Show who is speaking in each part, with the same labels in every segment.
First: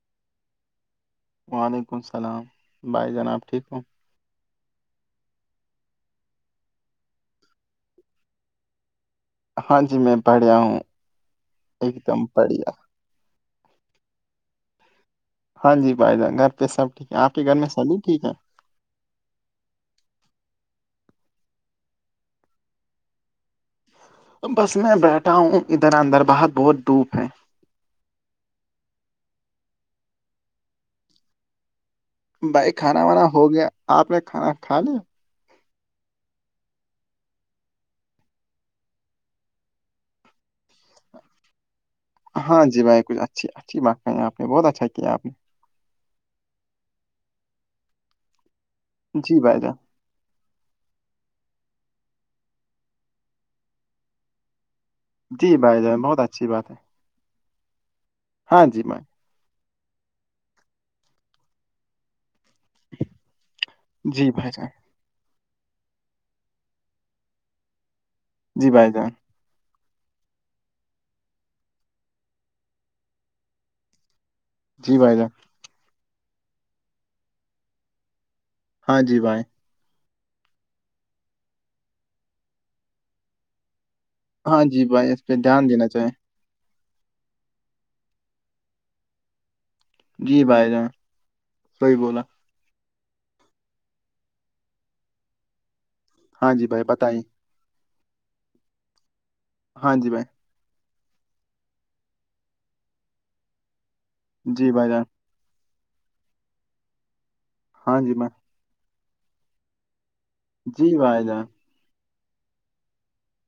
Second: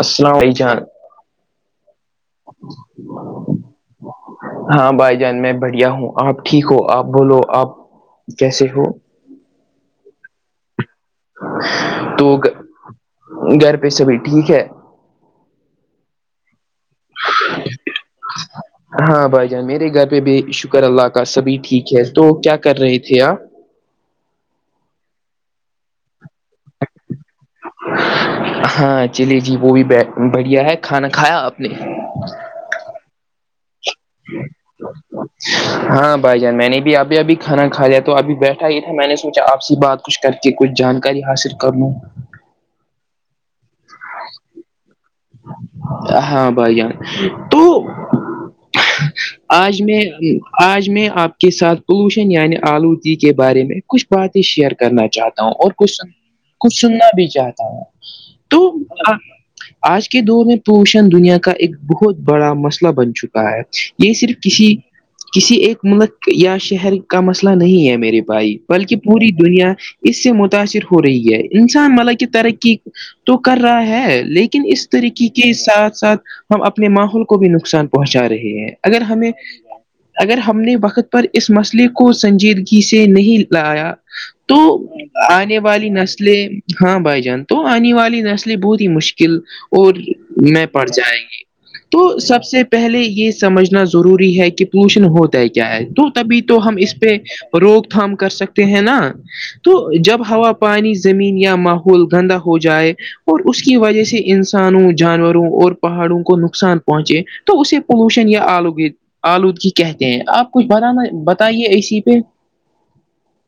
Speaker 1: السلام ع جان [unintelligible]
Speaker 2: وعلیکم السلام بھائی جناب ٹھیک ہوں
Speaker 1: ہاں بھائی جان میں بڑھیا ہوں آپ ٹھیک ہو آپ بولو آپ جیسے ہو
Speaker 2: ہاں جی میں پڑھیا ہوں ایک دم
Speaker 1: تو
Speaker 2: بڑھیا
Speaker 1: گھر پہ سبھی ٹھیک ہے
Speaker 2: ہاں جی بھائی جان گھر پہ سب ٹھیک ہے آپ کے گھر میں سبھی ٹھیک ہے
Speaker 1: ہاں بھائی جان میرے گھر پہ بھی شکر اللہ کا سبھی ٹھیک ہے تو کیا کر رہے تھے آپ
Speaker 2: بس میں بیٹھا ہوں ادھر اندر بہت بہت دھوپ ہے
Speaker 1: ہاں چلیے جی وہ بھی بڑھیا ہے کھانا کھایا آپ نے
Speaker 2: بھائی کھانا وانا ہو گیا آپ نے کھانا کھا لیا [unintelligible]
Speaker 1: ہاں بھائی جان میں نے بھی ابھی ابھی کھانا کایا تو ابھی بیٹھا ہی تھا میں نے سوچا آپ س بات کچھ کر کے کچھ جانکاری حاصل کر لوں [unintelligible]
Speaker 2: ہاں جی بھائی کچھ اچھی اچھی بات کہیں آپ نے بہت اچھا کیا آپ نے
Speaker 1: ہاں بھائی جان تو
Speaker 2: جی بھائی جان
Speaker 1: آج میں آج میں آپ کے ساتھ پولوشن یعنی آلودگی کے بارے میں کچھ باتیں شیئر کرنا [unintelligible] چاہتا ہوں
Speaker 2: جی
Speaker 1: اور
Speaker 2: بھائی
Speaker 1: کچھ
Speaker 2: جان
Speaker 1: س
Speaker 2: بہت اچھی بات ہے
Speaker 1: کچھ سننا بھی چاہتا ہوں تو
Speaker 2: ہاں جی
Speaker 1: آ
Speaker 2: بھائی
Speaker 1: آج کے دور میں پوشن دنیا کا ایک بہت بڑا مسئلہ [unintelligible] بن چکا ہے یہ
Speaker 2: جی
Speaker 1: صرف
Speaker 2: بھائی جان
Speaker 1: کسی [unintelligible] کسی ایک ملک یا شہر کا مسئلہ نہیں ہے میرے پائی
Speaker 2: جی بھائی
Speaker 1: بلکہ
Speaker 2: جان
Speaker 1: پوری دنیا اس سے متاثر ہو رہی ہے انسان مالک ترقی [unintelligible] تو کر رہا ہے لیکن ن اس
Speaker 2: جی بھائی
Speaker 1: طریقے
Speaker 2: جان
Speaker 1: کے ساتھ ساتھ ہم اپنے ماحول کو بھی نقصان پہنچا رہے ہیں [unintelligible]
Speaker 2: ہاں
Speaker 1: اگر
Speaker 2: جی
Speaker 1: ہمیں
Speaker 2: بھائی
Speaker 1: [unintelligible] اگر ہم نے وقت پر اس مسئلے کو سنجیدگی سے نہیں لایا تو
Speaker 2: ہاں جی بھائی اس پہ
Speaker 1: آنے
Speaker 2: دھیان دینا
Speaker 1: والی
Speaker 2: چاہیے
Speaker 1: نسلیں ہاں بھائی جان تو آنے والی نسلیں بہت ہی مشکل اور
Speaker 2: جی
Speaker 1: میں
Speaker 2: بھائی
Speaker 1: پڑ
Speaker 2: جان
Speaker 1: جائیں گی
Speaker 2: صحیح
Speaker 1: تو
Speaker 2: بولا
Speaker 1: سب سے پہلے یہ سمجھنا ضروری ہے کہ پولوشن ہوتا ہے کیا ہے تو تبھی
Speaker 2: ہاں
Speaker 1: تو
Speaker 2: جی
Speaker 1: ہم
Speaker 2: بھائی
Speaker 1: اس پہ
Speaker 2: بتائیے
Speaker 1: روک تھام کر سکتے ہیں نا تو
Speaker 2: ہاں جی
Speaker 1: جب
Speaker 2: بھائی
Speaker 1: ہوا پانی زمین یا ماحول گندا ہو جائے اور اس کی وجہ سے
Speaker 2: جی بھائی
Speaker 1: انسانوں
Speaker 2: جان
Speaker 1: جانوروں اور پہاڑوں کو نقصان پہنچے تو اسے
Speaker 2: ہاں جی
Speaker 1: پولوشن
Speaker 2: بھائی
Speaker 1: یا آلودگی آلودگی کہتے ہیں آپ کچھ
Speaker 2: جی
Speaker 1: بتانا
Speaker 2: بھائی جان
Speaker 1: بتائیے اسی پہ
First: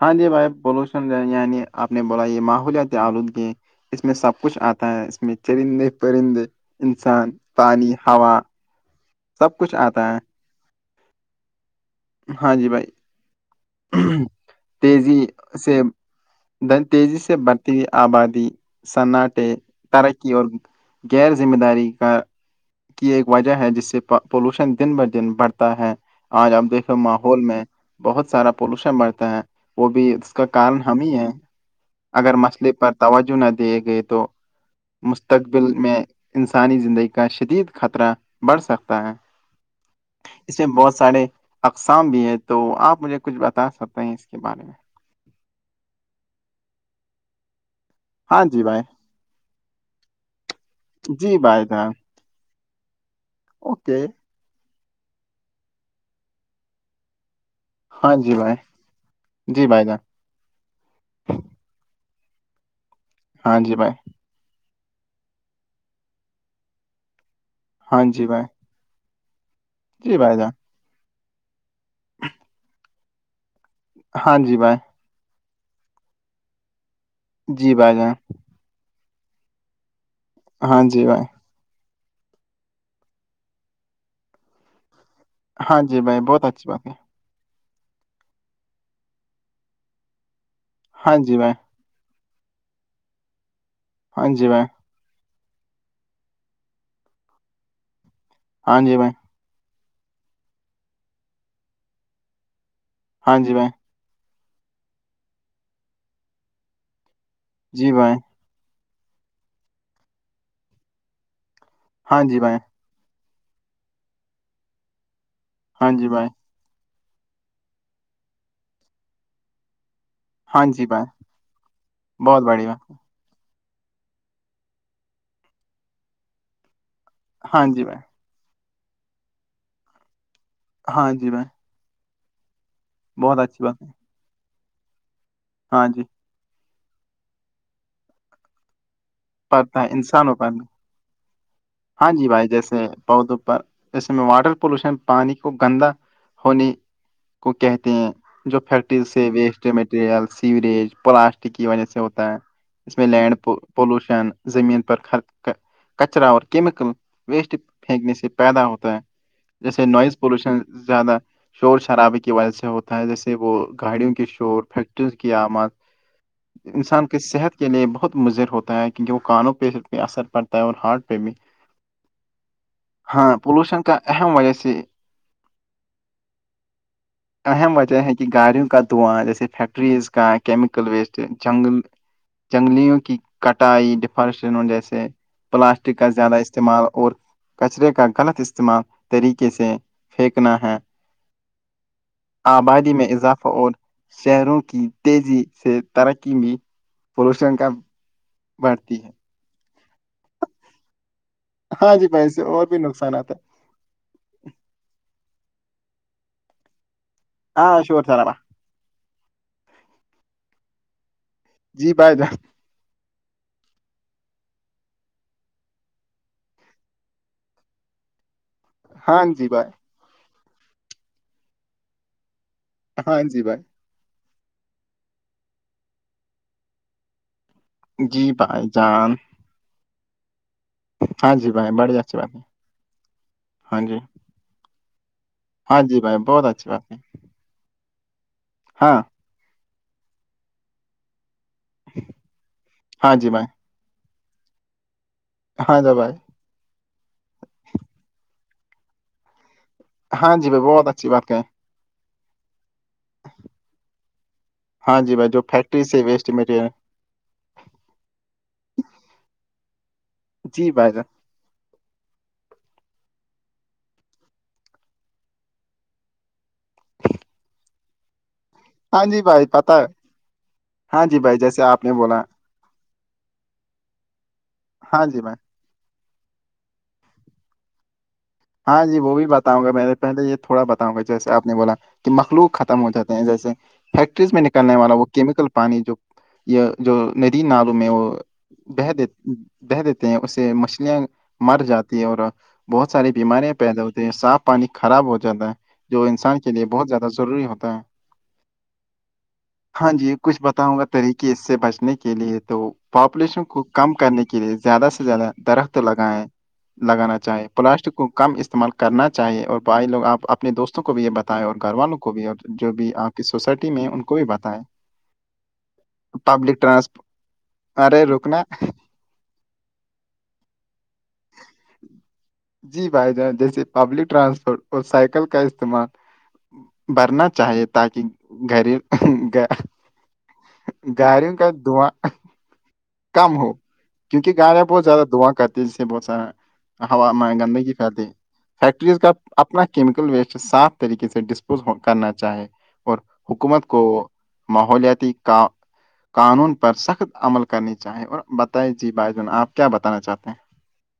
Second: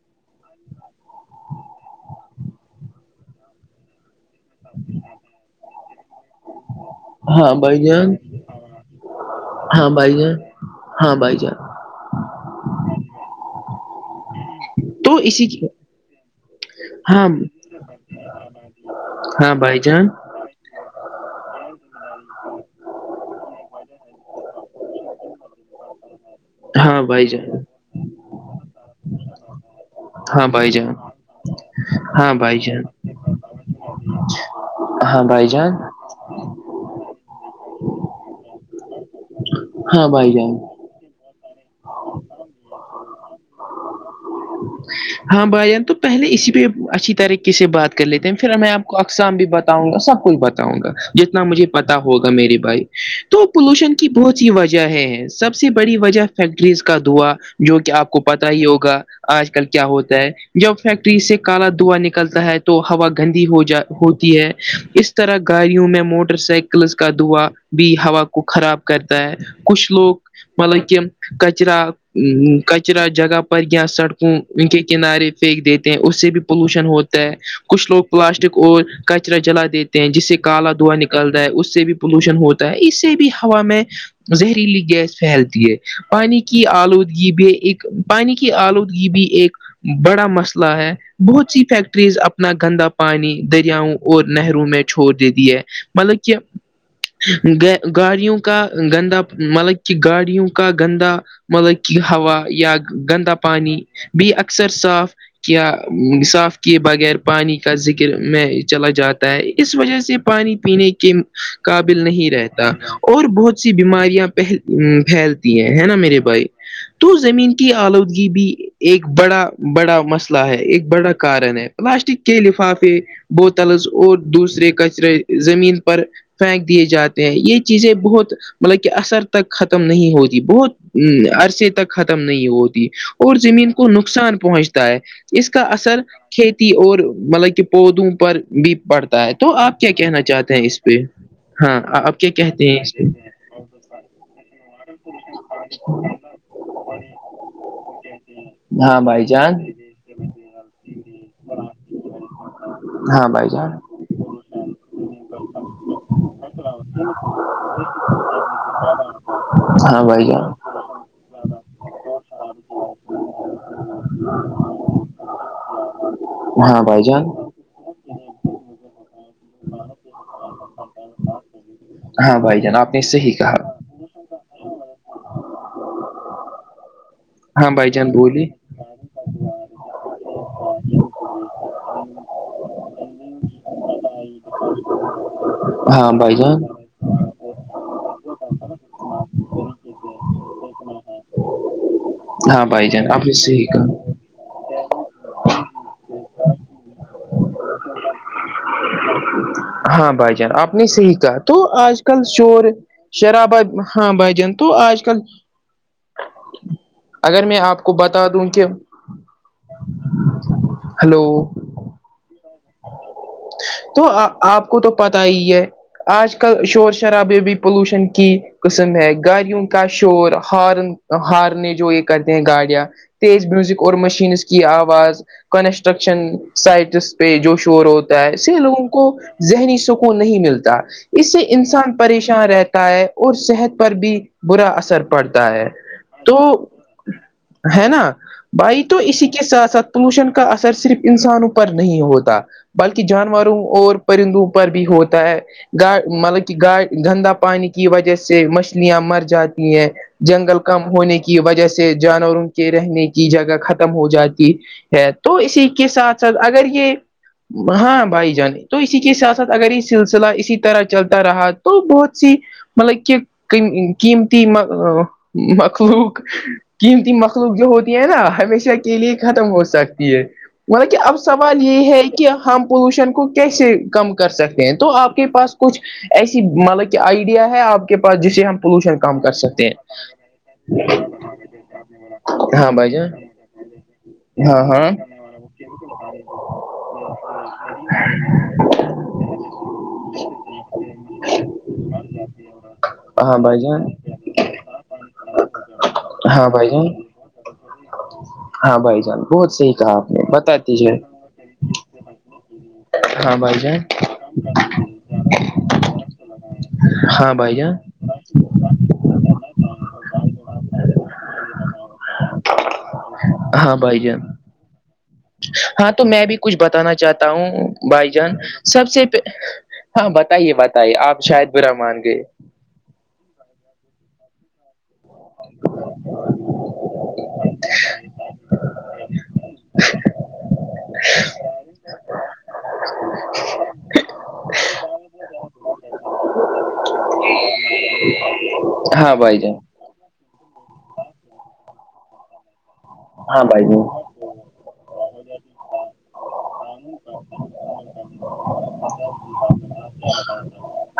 Speaker 2: ہاں جی بھائی پولوشن یعنی آپ نے بولا یہ ماحولیاتی آلودگی اس میں سب کچھ آتا ہے اس میں چرندے پرندے انسان
Speaker 1: ہاں بھائی
Speaker 2: پانی
Speaker 1: جان
Speaker 2: ہوا سب کچھ
Speaker 1: ہاں
Speaker 2: آتا
Speaker 1: بھائی
Speaker 2: ہے
Speaker 1: جان ہاں بھائی جان
Speaker 2: ہاں جی بھائی
Speaker 1: تو
Speaker 2: تیزی
Speaker 1: اسی کی
Speaker 2: سے در تیزی
Speaker 1: ہاں
Speaker 2: سے بڑھتی ہوئی آبادی سناٹے
Speaker 1: ہاں بھائی جان
Speaker 2: ترقی اور غیرذمہ داری کا کی ایک وجہ ہے جس سے پولوشن دن ب دن بڑھتا ہے آج اب دیکھے
Speaker 1: ہاں بھائی
Speaker 2: ماحول
Speaker 1: جان
Speaker 2: میں بہت سارا پولوشن بڑھتا ہے وہ بھی اس کا
Speaker 1: ہاں بھائی
Speaker 2: کارن
Speaker 1: جان
Speaker 2: ہم ہی ہے
Speaker 1: ہاں
Speaker 2: اگر
Speaker 1: بھائی
Speaker 2: مسئلے
Speaker 1: جان
Speaker 2: پر توجہ نہ دیے گئے تو
Speaker 1: ہاں بھائی
Speaker 2: مستقبل
Speaker 1: جان
Speaker 2: میں انسانی زندگی کا شدید خطرہ بڑھ سکتا ہے
Speaker 1: ہاں بھائی جان
Speaker 2: اس میں بہت سارے اقسام بھی ہے تو آپ مجھے کچھ بتا سکتے ہیں اس کے بارے میں
Speaker 1: ہاں بھائی جان تو پہلے اسی پہ اچھی طریقے سے بات کر لیتے ہیں
Speaker 2: ہاں
Speaker 1: پھر
Speaker 2: جی
Speaker 1: میں
Speaker 2: بھائی
Speaker 1: آپ کو اقسام بھی بتاؤں گا سب کچھ بتاؤں گا
Speaker 2: جی
Speaker 1: جتنا
Speaker 2: بھائی
Speaker 1: مجھے
Speaker 2: جان
Speaker 1: پتا ہو ہوگا میری بھائی تو پولوشن
Speaker 2: اوکے
Speaker 1: کی بہت ی وجہ ہے سب سے بڑی وجہ فیکٹریز کا دھواں جو کہ آپ
Speaker 2: ہاں
Speaker 1: کو
Speaker 2: جی
Speaker 1: پتا
Speaker 2: بھائی
Speaker 1: ہی ہوگا آج کل
Speaker 2: جی
Speaker 1: کیا
Speaker 2: بھائی جان
Speaker 1: ہے جب فیکٹری سے کالا دھوا نکلتا ہے تو ہوا گندی
Speaker 2: ہاں
Speaker 1: ہو
Speaker 2: جی
Speaker 1: جا
Speaker 2: بھائی
Speaker 1: ہو ہے اس طرح گاڑیوں میں موٹر سائیکلس کا دعا بھی
Speaker 2: ہاں
Speaker 1: ہوا
Speaker 2: جی بھائی
Speaker 1: کو خراب کرتا ہے کچھ لوگ
Speaker 2: جی بھائی جان
Speaker 1: مطلب کہ کچرا کچرا جگہ پر کیا
Speaker 2: ہاں
Speaker 1: سڑکوں
Speaker 2: جی
Speaker 1: ان
Speaker 2: بھائی
Speaker 1: کے کنارے پھینک دیتے ہیں اس سے بھی پولوشن ہوتا ہے
Speaker 2: جی
Speaker 1: کچھ
Speaker 2: بھائی
Speaker 1: لوگ
Speaker 2: جان
Speaker 1: پلاسٹک اور کچرا جلا دیتے ہیں جس سے کالا
Speaker 2: ہاں
Speaker 1: دھواں
Speaker 2: جی بھائی
Speaker 1: نکل رہا ہے اس سے بھی پولوشن ہوتا ہے اس سے بھی ہوا میں زہریلی گیس پھیلتی ہے
Speaker 2: ہاں جی بھائی
Speaker 1: پانی
Speaker 2: بہت
Speaker 1: کی
Speaker 2: اچھی بات ہے
Speaker 1: آلودی یہ بھی ایک پانی کی آلودگی بھی ایک بڑا مسئلہ ہے
Speaker 2: ہاں جی
Speaker 1: بہت
Speaker 2: بھائی
Speaker 1: سی فیکٹریز اپنا گندا پانی دریاؤں اور
Speaker 2: ہاں جی بھائی
Speaker 1: نہروں میں چھوڑ دیتی ہے مطلب کہ گاڑیوں کا
Speaker 2: ہاں جی بھائی
Speaker 1: گندا مطلب کی گاڑیوں کا گندا مطلب کی ہوا یا گندا
Speaker 2: ہاں جی بھائی
Speaker 1: پانی بھی اکثر صاف کیا صاف کیے بغیر پانی کا
Speaker 2: جی بھائی
Speaker 1: ذکر میں چلا جاتا ہے اس وجہ سے پانی پینے کے قابل
Speaker 2: ہاں
Speaker 1: نہیں
Speaker 2: جی بھائی
Speaker 1: رہتا اور بہت سی بیماریاں پہل پھیل ہیں ہے
Speaker 2: ہاں
Speaker 1: نا
Speaker 2: جی
Speaker 1: میرے بھائی تو زمین کی آلودگی بھی ایک بڑا بڑا مسئلہ ہے
Speaker 2: ہاں جی
Speaker 1: ایک
Speaker 2: بھائی
Speaker 1: بڑا کارن ہے پلاسٹک کے
Speaker 2: بہت بڑھیا
Speaker 1: لفافے بوتلز اور دوسرے کچرے زمین پر پھینک دیے جاتے یہ
Speaker 2: ہاں جی
Speaker 1: چیزیں
Speaker 2: بھائی
Speaker 1: بہت مطلب کہ اثر تک ختم نہیں ہوتی بہت
Speaker 2: ہاں جی
Speaker 1: ا
Speaker 2: بھائی
Speaker 1: عرصے تک ختم نہیں ہوتی اور
Speaker 2: بہت اچھی
Speaker 1: زمین
Speaker 2: بات ہے
Speaker 1: کو نقصان پہنچتا ہے اس کا
Speaker 2: ہاں
Speaker 1: اثر
Speaker 2: جی
Speaker 1: کھیتی اور مطلب کہ پودوں پر بھی پڑتا ہے تو آپ
Speaker 2: پڑتا ہے
Speaker 1: کیا کہنا
Speaker 2: انسانوں پر
Speaker 1: چاہتے
Speaker 2: بھی
Speaker 1: ہیں اس پہ
Speaker 2: ہاں
Speaker 1: آپ
Speaker 2: جی
Speaker 1: کیا
Speaker 2: بھائی
Speaker 1: کہتے ہیں
Speaker 2: جیسے
Speaker 1: اس پہ
Speaker 2: پودوں پر جسے میں واٹر پولوشن پانی کو گندا ہونے کو کہتے ہیں جو
Speaker 1: ہاں
Speaker 2: فیکٹری
Speaker 1: بھائی
Speaker 2: سے
Speaker 1: جان
Speaker 2: ویسٹ مٹیریل سیوریج پلاسٹک کی وجہ سے ہوتا ہے اس میں
Speaker 1: ہاں
Speaker 2: لینڈ
Speaker 1: بھائی جان
Speaker 2: پولوشن زمین پر کچرا کیمیکل ویسٹ پھینکنے سے پیدا ہوتا ہے جیسے
Speaker 1: ہاں
Speaker 2: نوائز
Speaker 1: بھائی جان
Speaker 2: پولوشن زیادہ شور شرابے کی وجہ سے ہوتا جیسے وہ گاڑیوں کے شور فیکٹریوں کی آماد
Speaker 1: ہاں بھائی
Speaker 2: انسان کے
Speaker 1: جان
Speaker 2: صحت کے لیے بہت مضر ہوتا ہے کیونکہ وہ کانوں پہ اثر پڑتا ہے اور ہارٹ
Speaker 1: ہاں بھائی جان آپ نے صحیح
Speaker 2: ہاں
Speaker 1: کہا
Speaker 2: پولوشن کا احم وجیسی
Speaker 1: ہاں
Speaker 2: اہم
Speaker 1: بھائی
Speaker 2: وجہ
Speaker 1: جان
Speaker 2: ہے کہ
Speaker 1: بولی
Speaker 2: گاڑیوں کا دعا جیسے فیکٹریز کا کیمیکل ویسٹ جنگل جنگلوں کی کٹائی ڈیفارسن جیسے پلاسٹک کا
Speaker 1: ہاں
Speaker 2: زیادہ
Speaker 1: بھائی جان
Speaker 2: استعمال اور کچرے کا غلط استعمال طریقے سے پھینکنا ہے
Speaker 1: ہاں بھائی
Speaker 2: آبادی میں
Speaker 1: جان آپ نے
Speaker 2: اضافہ
Speaker 1: صحیح
Speaker 2: اور
Speaker 1: کہا
Speaker 2: شہروں کی تیزی سے ترقی میں پولوشن کا بڑھتی ہے
Speaker 1: ہاں بھائی جان آپ نے صحیح کہا تو
Speaker 2: ہاں
Speaker 1: آج
Speaker 2: جی
Speaker 1: کل
Speaker 2: بھائی اس سے
Speaker 1: شور
Speaker 2: اور بھی نقصانات ہے
Speaker 1: شرابہ ہاں بھائی جان تو آج کل اگر میں آپ
Speaker 2: ہاں
Speaker 1: کو
Speaker 2: شور
Speaker 1: بتا
Speaker 2: سارا
Speaker 1: دوں کہ ہلو
Speaker 2: جی بائی
Speaker 1: تو آپ کو تو پتا ہی ہے آج کل شور شرابے بھی پولوشن کی قسم ہے
Speaker 2: ہاں جی
Speaker 1: گاڑیوں
Speaker 2: بھائی
Speaker 1: کا شور ہارن ہارنے جو یہ کرتے ہیں گاڑیاں
Speaker 2: ہاں جی
Speaker 1: تیز
Speaker 2: بھائی
Speaker 1: میوزک اور مشینس کی آواز کنسٹرکشن سائٹس پہ جوش چور ہوتا
Speaker 2: جی
Speaker 1: ہےسے
Speaker 2: بھائی
Speaker 1: لوگوں کو
Speaker 2: جان
Speaker 1: ذہنی سکون نہیں ملتا اس
Speaker 2: ہاں
Speaker 1: سے
Speaker 2: جی بھائی
Speaker 1: انسان
Speaker 2: بڑی اچھی بات ہے
Speaker 1: پریشان رہتا ہے اور صحت
Speaker 2: ہاں
Speaker 1: پر
Speaker 2: جی
Speaker 1: بھی برا اثر پڑتا ہے
Speaker 2: ہاں جی بھائی
Speaker 1: تو
Speaker 2: بہت اچھی بات ہے
Speaker 1: ہے نا بھائی تو
Speaker 2: ہاں
Speaker 1: اسی کے ساتھ ساتھ پولوشن کا اثر صرف انسانوںپر نہیں ہوتا بلکہ
Speaker 2: ہاں جی بھائی
Speaker 1: جانوروں اور پرندوں پر بھی ہوتا ہے
Speaker 2: ہاں جی
Speaker 1: گا
Speaker 2: بھائی
Speaker 1: مطلب کہ گا گندا پانی کی وجہ سے مچھلیاں مر جاتی ہیں
Speaker 2: ہاں جی
Speaker 1: جنگل
Speaker 2: بھائی
Speaker 1: کم
Speaker 2: بہت اچھی
Speaker 1: ہونے
Speaker 2: بات
Speaker 1: کی
Speaker 2: کہیں
Speaker 1: وجہ سے جانوروں کے رہنے کی جگہ ختم ہو جاتی
Speaker 2: ہاں
Speaker 1: ہے
Speaker 2: جی بھائی
Speaker 1: تو
Speaker 2: جو
Speaker 1: اسی
Speaker 2: فیکٹری
Speaker 1: کے
Speaker 2: سے
Speaker 1: ساتھ
Speaker 2: ویسٹ
Speaker 1: ساتھ اگر
Speaker 2: مٹیریل
Speaker 1: یہ ہاں بھائی جانے تو اسی کے ساتھ ساتھ اگر یہ سلسلہ اسی
Speaker 2: جی
Speaker 1: طرح
Speaker 2: بھائی جان
Speaker 1: چلتا رہا تو بہت سی مطلب کہ قیمتی مخلوق قیمتی مخلوق جو ہوتی ہے نا ہمیشہ کے
Speaker 2: ہاں
Speaker 1: لیے
Speaker 2: جی بھائی
Speaker 1: ختم ہو
Speaker 2: پتہ
Speaker 1: سکتی ہے مطل کہ
Speaker 2: ہاں
Speaker 1: اب
Speaker 2: جی بھائی
Speaker 1: سب
Speaker 2: جیسے آپ
Speaker 1: یہ
Speaker 2: نے
Speaker 1: ہے
Speaker 2: بولا
Speaker 1: کہ ہم پولوشن کو کیسے کم کر سکتے ہیں تو
Speaker 2: ہاں
Speaker 1: آپ
Speaker 2: جی
Speaker 1: کے
Speaker 2: بھائی
Speaker 1: پاس کچھ ایسی مطلب کہ آئیڈیا ہے آپ کے پاس جسے ہم
Speaker 2: ہاں جی
Speaker 1: پولوشن
Speaker 2: وہ
Speaker 1: کم
Speaker 2: بھی
Speaker 1: کر
Speaker 2: بتاؤں
Speaker 1: سکتے
Speaker 2: گا
Speaker 1: ہیں
Speaker 2: میں نے پہلے یہ تھوڑا بتاؤں گا جیسے آپ نے بولا کہ مخلوق
Speaker 1: ہاں
Speaker 2: ختم ہو
Speaker 1: بھائی جان
Speaker 2: جاتے ہیں جیسے فیکٹریز میں
Speaker 1: ہاں
Speaker 2: نکلنے
Speaker 1: ہاں
Speaker 2: والا وہ کیمیکل پانی جو یہ جو ندی نلوم ہے وہ بہہ دی بہہ دیتے ہیں اس سے مچھلیاں مر جاتی ہے اور بہت ساری
Speaker 1: ہاں
Speaker 2: بیماریاں
Speaker 1: بھائی
Speaker 2: پیدا
Speaker 1: جان
Speaker 2: ہوتی ہیں صاف پانی خراب ہو جاتا ہے جو انسان
Speaker 1: ہاں
Speaker 2: کے لیے
Speaker 1: بھائی جان
Speaker 2: بہت زیادہ ضروری ہوتا ہے
Speaker 1: ہاں بھائی جان بہت صحی
Speaker 2: ہاں
Speaker 1: کہا آپ
Speaker 2: جی
Speaker 1: نے
Speaker 2: کچھ
Speaker 1: بتا
Speaker 2: بتاؤں گا
Speaker 1: دیجھے
Speaker 2: طریقے اس سے بچنے کے لیے تو
Speaker 1: ہاں
Speaker 2: پاپولیشن
Speaker 1: بھائی
Speaker 2: کو
Speaker 1: جان
Speaker 2: کم کرنے کے لیے زیادہ سے زیادہ درخت لگائیں لگانا
Speaker 1: ہاں
Speaker 2: چاہے
Speaker 1: بھائی جان
Speaker 2: پلاسٹک کو استعمال کرنا چاہیے اور بھائی لوگ آپ اپنے دوستوں کو بھی یہ بتائیں اور گھر والوں کو بھی اور جو بھی آپ کہ سوسائٹی
Speaker 1: ہاں
Speaker 2: میں
Speaker 1: بھائی
Speaker 2: ان کو
Speaker 1: جان
Speaker 2: بھی بتائیں
Speaker 1: ہاں تو میں بھی کچھ
Speaker 2: پبلک
Speaker 1: بتانا
Speaker 2: ٹرانسپ
Speaker 1: چاہتا ہوں
Speaker 2: ارے
Speaker 1: بھائی جان
Speaker 2: رکنا
Speaker 1: سب سے ہاں بتائیے بتائیے آپ شاید برا مان گئے
Speaker 2: جی بھائی جان جیسے پبلک ٹرانسپورٹ اور سائیکل کا استعمال بھرنا چاہیے تاکہ گری گاریوں کاس دواں
Speaker 1: [inaudible]
Speaker 2: کیونکہ گایا بہت زیادہ دعا کرتی ہیں جس سے بہت سارا ہوا گندگی فائدے فیکٹریز کا
Speaker 1: ہاں بھائی جان
Speaker 2: اپنا کیا کیمیکل ویسٹ صاف طریقے سے ڈسپوز کرنا چاہے اور
Speaker 1: ہاں بھائی
Speaker 2: حکومت کو
Speaker 1: جی
Speaker 2: ماحولیاتی قانون پر سخت عمل کرنی چاہیں اور بتائییں جی بھائی جن آپ کیا بتانا چاہتے ہیں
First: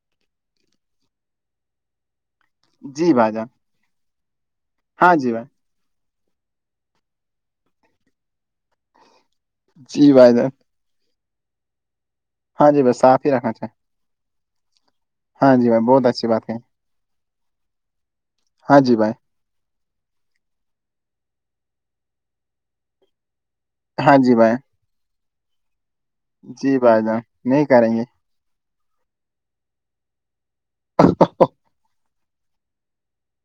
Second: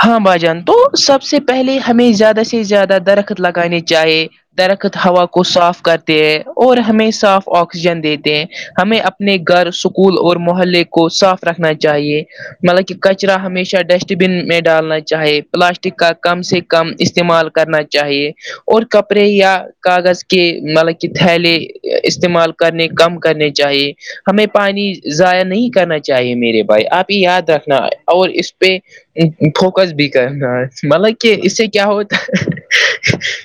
Speaker 1: ہاں بھائی جان تو سب سے پہلے ہمیں زیادہ سے زیادہ
Speaker 2: جی بھائی
Speaker 1: درخت
Speaker 2: جان
Speaker 1: لگانے چاہیے درخت
Speaker 2: ہاں
Speaker 1: ہوا
Speaker 2: جی
Speaker 1: کو
Speaker 2: بھائی
Speaker 1: صاف کرتے ہیں اور ہمیں صاف آکسیجن دیتے ہیں ہمیں اپنے گھر
Speaker 2: جی
Speaker 1: اسکول
Speaker 2: بھائی
Speaker 1: اور
Speaker 2: جان
Speaker 1: محلے کو صاف رکھنا چاہیے
Speaker 2: ہاں جی
Speaker 1: مطلب
Speaker 2: بھائی
Speaker 1: کہ
Speaker 2: صاف ہی
Speaker 1: کچرا
Speaker 2: رکھنا چاہیے
Speaker 1: ہمیشہ ڈسٹ بن میں ڈالنا ہے چاہے
Speaker 2: ہاں جی بھائی
Speaker 1: پلاسٹک
Speaker 2: بہت
Speaker 1: کا
Speaker 2: اچھی
Speaker 1: کم
Speaker 2: بات کہیں
Speaker 1: سے کم استعمال کرنا چاہیے
Speaker 2: ہاں
Speaker 1: اور
Speaker 2: جی بھائی
Speaker 1: کپڑے یا کاغذ کے مطلب کہ تھیلے استعمال کرنے کم کرنے چاہیے
Speaker 2: ہاں جی
Speaker 1: ہمیں
Speaker 2: بھائی
Speaker 1: پانی ضائع نہیں کرنا چاہیے چاہیے میرے
Speaker 2: جی
Speaker 1: بھائی آپ یہ
Speaker 2: جان
Speaker 1: یاد
Speaker 2: نہیں
Speaker 1: رکھنا
Speaker 2: کریں گے
Speaker 1: اور اس پہ فوکس بھی مطلب کہ اسے کیا ہوتا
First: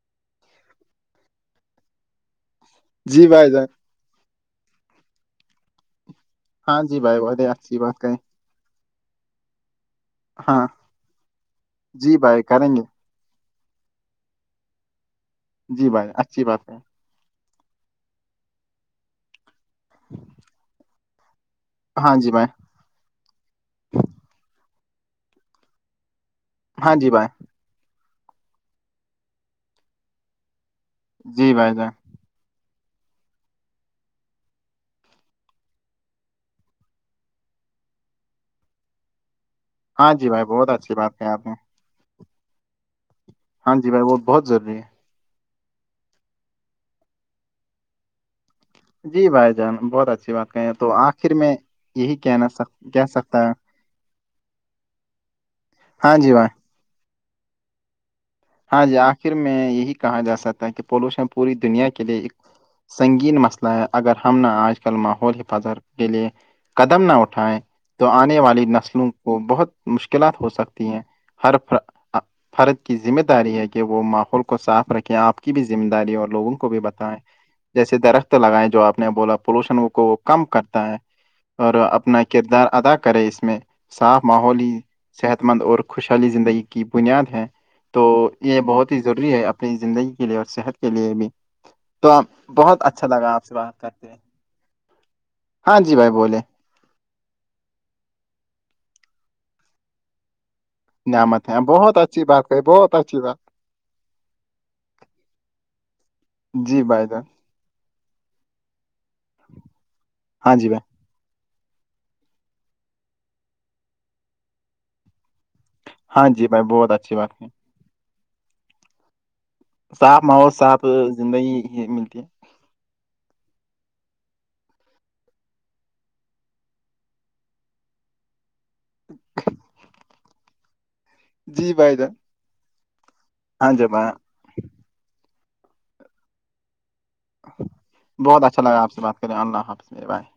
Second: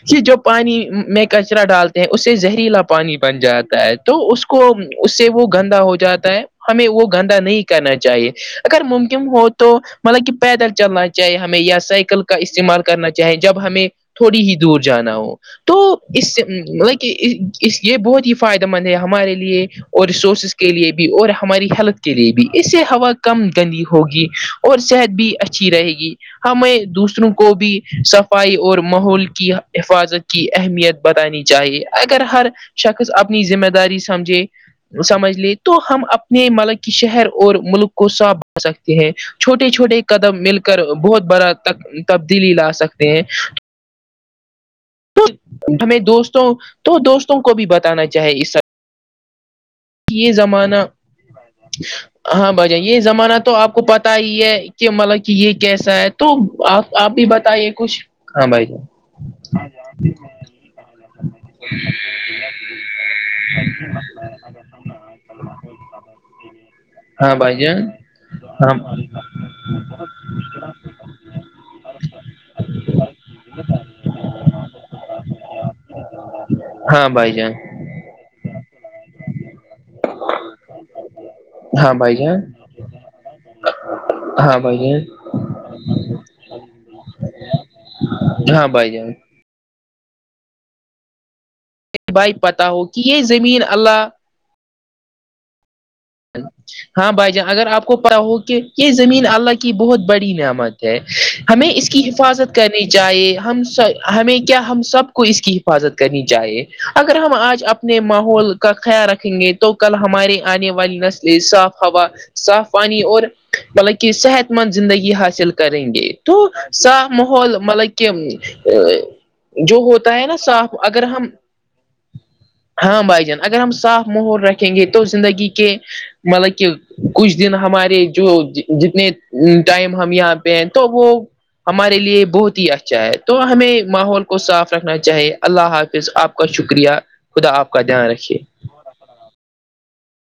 Speaker 1: کہ جو پانی میں کچرا ڈالتے ہیں اس سے زہریلا پا پانی
Speaker 2: جی
Speaker 1: بن
Speaker 2: بھائی جان
Speaker 1: جاتا ہے تو اس کو اس سے وہ گندا ہو جاتا ہے
Speaker 2: ہاں
Speaker 1: ہمیں
Speaker 2: جی
Speaker 1: وہ
Speaker 2: بھائی
Speaker 1: گندا
Speaker 2: بہتے
Speaker 1: نہیں
Speaker 2: اچھی
Speaker 1: کرنا
Speaker 2: بات کہیں
Speaker 1: چاہیے اگر ممکن ہو تو مطلب کہ
Speaker 2: ہاں
Speaker 1: پیدل چلنا چاہے ہمیں یا
Speaker 2: جی
Speaker 1: سائیکل کا
Speaker 2: بھائی کریں گے
Speaker 1: استعمال کرنا چاہیے چاہیں جب ہمیں تھوڑی ہی دور جانا ہو تو
Speaker 2: جی بھائی
Speaker 1: اس سے
Speaker 2: اچھی بات ہے
Speaker 1: ل یہ بہت ہی فائدہ مند ہے ہمارے لیے اور ریسورسز کے لیے بھی اور ہماری ہیلپ کے
Speaker 2: ہاں جی
Speaker 1: لیے
Speaker 2: بھائی
Speaker 1: بھی اس سے ہوا کم گندی ہوگی اور صحت بھی اچھی رہے گی ہمیں
Speaker 2: ہاں جی بھائی
Speaker 1: دوسروں کو بھی صفائی اور ماحول کی حفاظت کی اہمیت بتانی
Speaker 2: جی بھائی جان
Speaker 1: چاہیے ہر شخص اپنی ذمہ داری سمجھے سمجھ لے تو ہم اپنے ملب شہر اور ملک کو صاف بنا سکتے ہیں چھوٹے چھوٹے
Speaker 2: ہاں جی
Speaker 1: قدم
Speaker 2: بھائی
Speaker 1: مل
Speaker 2: بہت
Speaker 1: کر
Speaker 2: اچھی بات
Speaker 1: بہت
Speaker 2: کہیں آپ
Speaker 1: بڑا
Speaker 2: نے
Speaker 1: تبدیلی لا سکتے ہیں
Speaker 2: ہاں جی بھائی بہت ضوری ہے
Speaker 1: تو ہمیں دوستوں تو دوستوں کو بھی بتانا چاہے اس سب
Speaker 2: جی بھائی جان بہت اچھی بات کہیں ہیں تو آخر میں یہی کہنا کہہ سکتا ہے
Speaker 1: بت ہی ہے کہ مطلب کہ یہ کیسا ہے
Speaker 2: ہاں
Speaker 1: تو
Speaker 2: جی بھائی
Speaker 1: آپ آپ بھی بتائیے کچھ بھائی
Speaker 2: ہاں
Speaker 1: جان
Speaker 2: جی آخر میں یہی کہا جا سکتا ہے کہ پولوشن پوری دنیا کے لیے ایک سنگین مسئلہ ہے اگر ہم نے آج کل ماحول حفاظت کے لیے قدم نہ
Speaker 1: ہاں
Speaker 2: اٹھائیں
Speaker 1: بھائی جان
Speaker 2: تو آنے والی نسلوں کو بہت مشکلات ہو سکتی ہیں ہر فرد کی ذمہ داری ہے کہ وہ ماحول کو صاف رکھیں آپ کی بھی ذمہ داری اور لوگوں کو بھی
Speaker 1: ہاں
Speaker 2: بتائیں
Speaker 1: بھائی جان
Speaker 2: جیسے درخت لگائائے جو آپ نے بولا پولوشن کو وہ کم کرتا ہے اور
Speaker 1: ہاں بھائی
Speaker 2: اپنا
Speaker 1: جان
Speaker 2: کردار ادا کرے اس میں صاف ماحول
Speaker 1: ہاں
Speaker 2: ہی
Speaker 1: بھائی جان
Speaker 2: صحت مند اور خوشحالی زندگی کی بنیاد ہیں تو یہ
Speaker 1: ہاں بھائی
Speaker 2: بہت ہی
Speaker 1: جان
Speaker 2: ضروری ہے اپنی زندگی کے لیے اور صحت کے لیے بھی تو آپ
Speaker 1: بھائی پتا
Speaker 2: بہت
Speaker 1: ہو کہ
Speaker 2: اچھا
Speaker 1: یہ
Speaker 2: لگا آپ سے
Speaker 1: زمین
Speaker 2: بات
Speaker 1: اللہ
Speaker 2: کرتے ہو ہاں جی بھائی بولے
Speaker 1: ہاں بھائی جان اگر آپ کو پت ہو کہ یہ زمین اللہ کی بہت بڑی نعمت
Speaker 2: نعمت ہے
Speaker 1: ہمیں اس
Speaker 2: بہت
Speaker 1: کی
Speaker 2: اچھی بات
Speaker 1: حفاظت
Speaker 2: کہی
Speaker 1: کرنی
Speaker 2: بہت اچھی
Speaker 1: چاہیے
Speaker 2: بات
Speaker 1: ہم ہمیں کیا ہم سب کو اس کی حفاظت کرنی چاہیے
Speaker 2: جی بھائی
Speaker 1: اگر
Speaker 2: جان
Speaker 1: ہم آج اپنے ماحول کا خیال رکھیں گے تو کل ہمارے
Speaker 2: ہاں جی
Speaker 1: آنے
Speaker 2: بھائی
Speaker 1: والی نسلی صاف ہوا صاف پانی اور بلکہ صحت مند زندگی حاصل کر کریں گے
Speaker 2: ہاں
Speaker 1: تو
Speaker 2: جی بھائی بہت
Speaker 1: سا
Speaker 2: اچھی بات ہے
Speaker 1: ماحول مطلب کہ جو ہوتا ہے نا
Speaker 2: ماحول
Speaker 1: صاف اگر ہم
Speaker 2: زندگی ہی ملتی ہے
Speaker 1: ہاں بھائی جان اگر ہم صاف ماحول رکھیں گے تو زندگی کے مطلب کہ کچھ دن ہمارے جو جتنے ٹائم ہم یہاں تو وہ
Speaker 2: جی بھائی
Speaker 1: ہمارے
Speaker 2: جان
Speaker 1: لیے بہت ہی اچھا ہے تو
Speaker 2: ہاں
Speaker 1: ہمیں
Speaker 2: جی
Speaker 1: ماحول
Speaker 2: بھائی
Speaker 1: کو صاف رکھنا چاہیے اللہ حافظ آپ کا شکریہ خدا آپ کا دھیان
Speaker 2: بہت اچھا
Speaker 1: رکھیے
Speaker 2: لگا آپ سے بات اللہ حافظ بھائی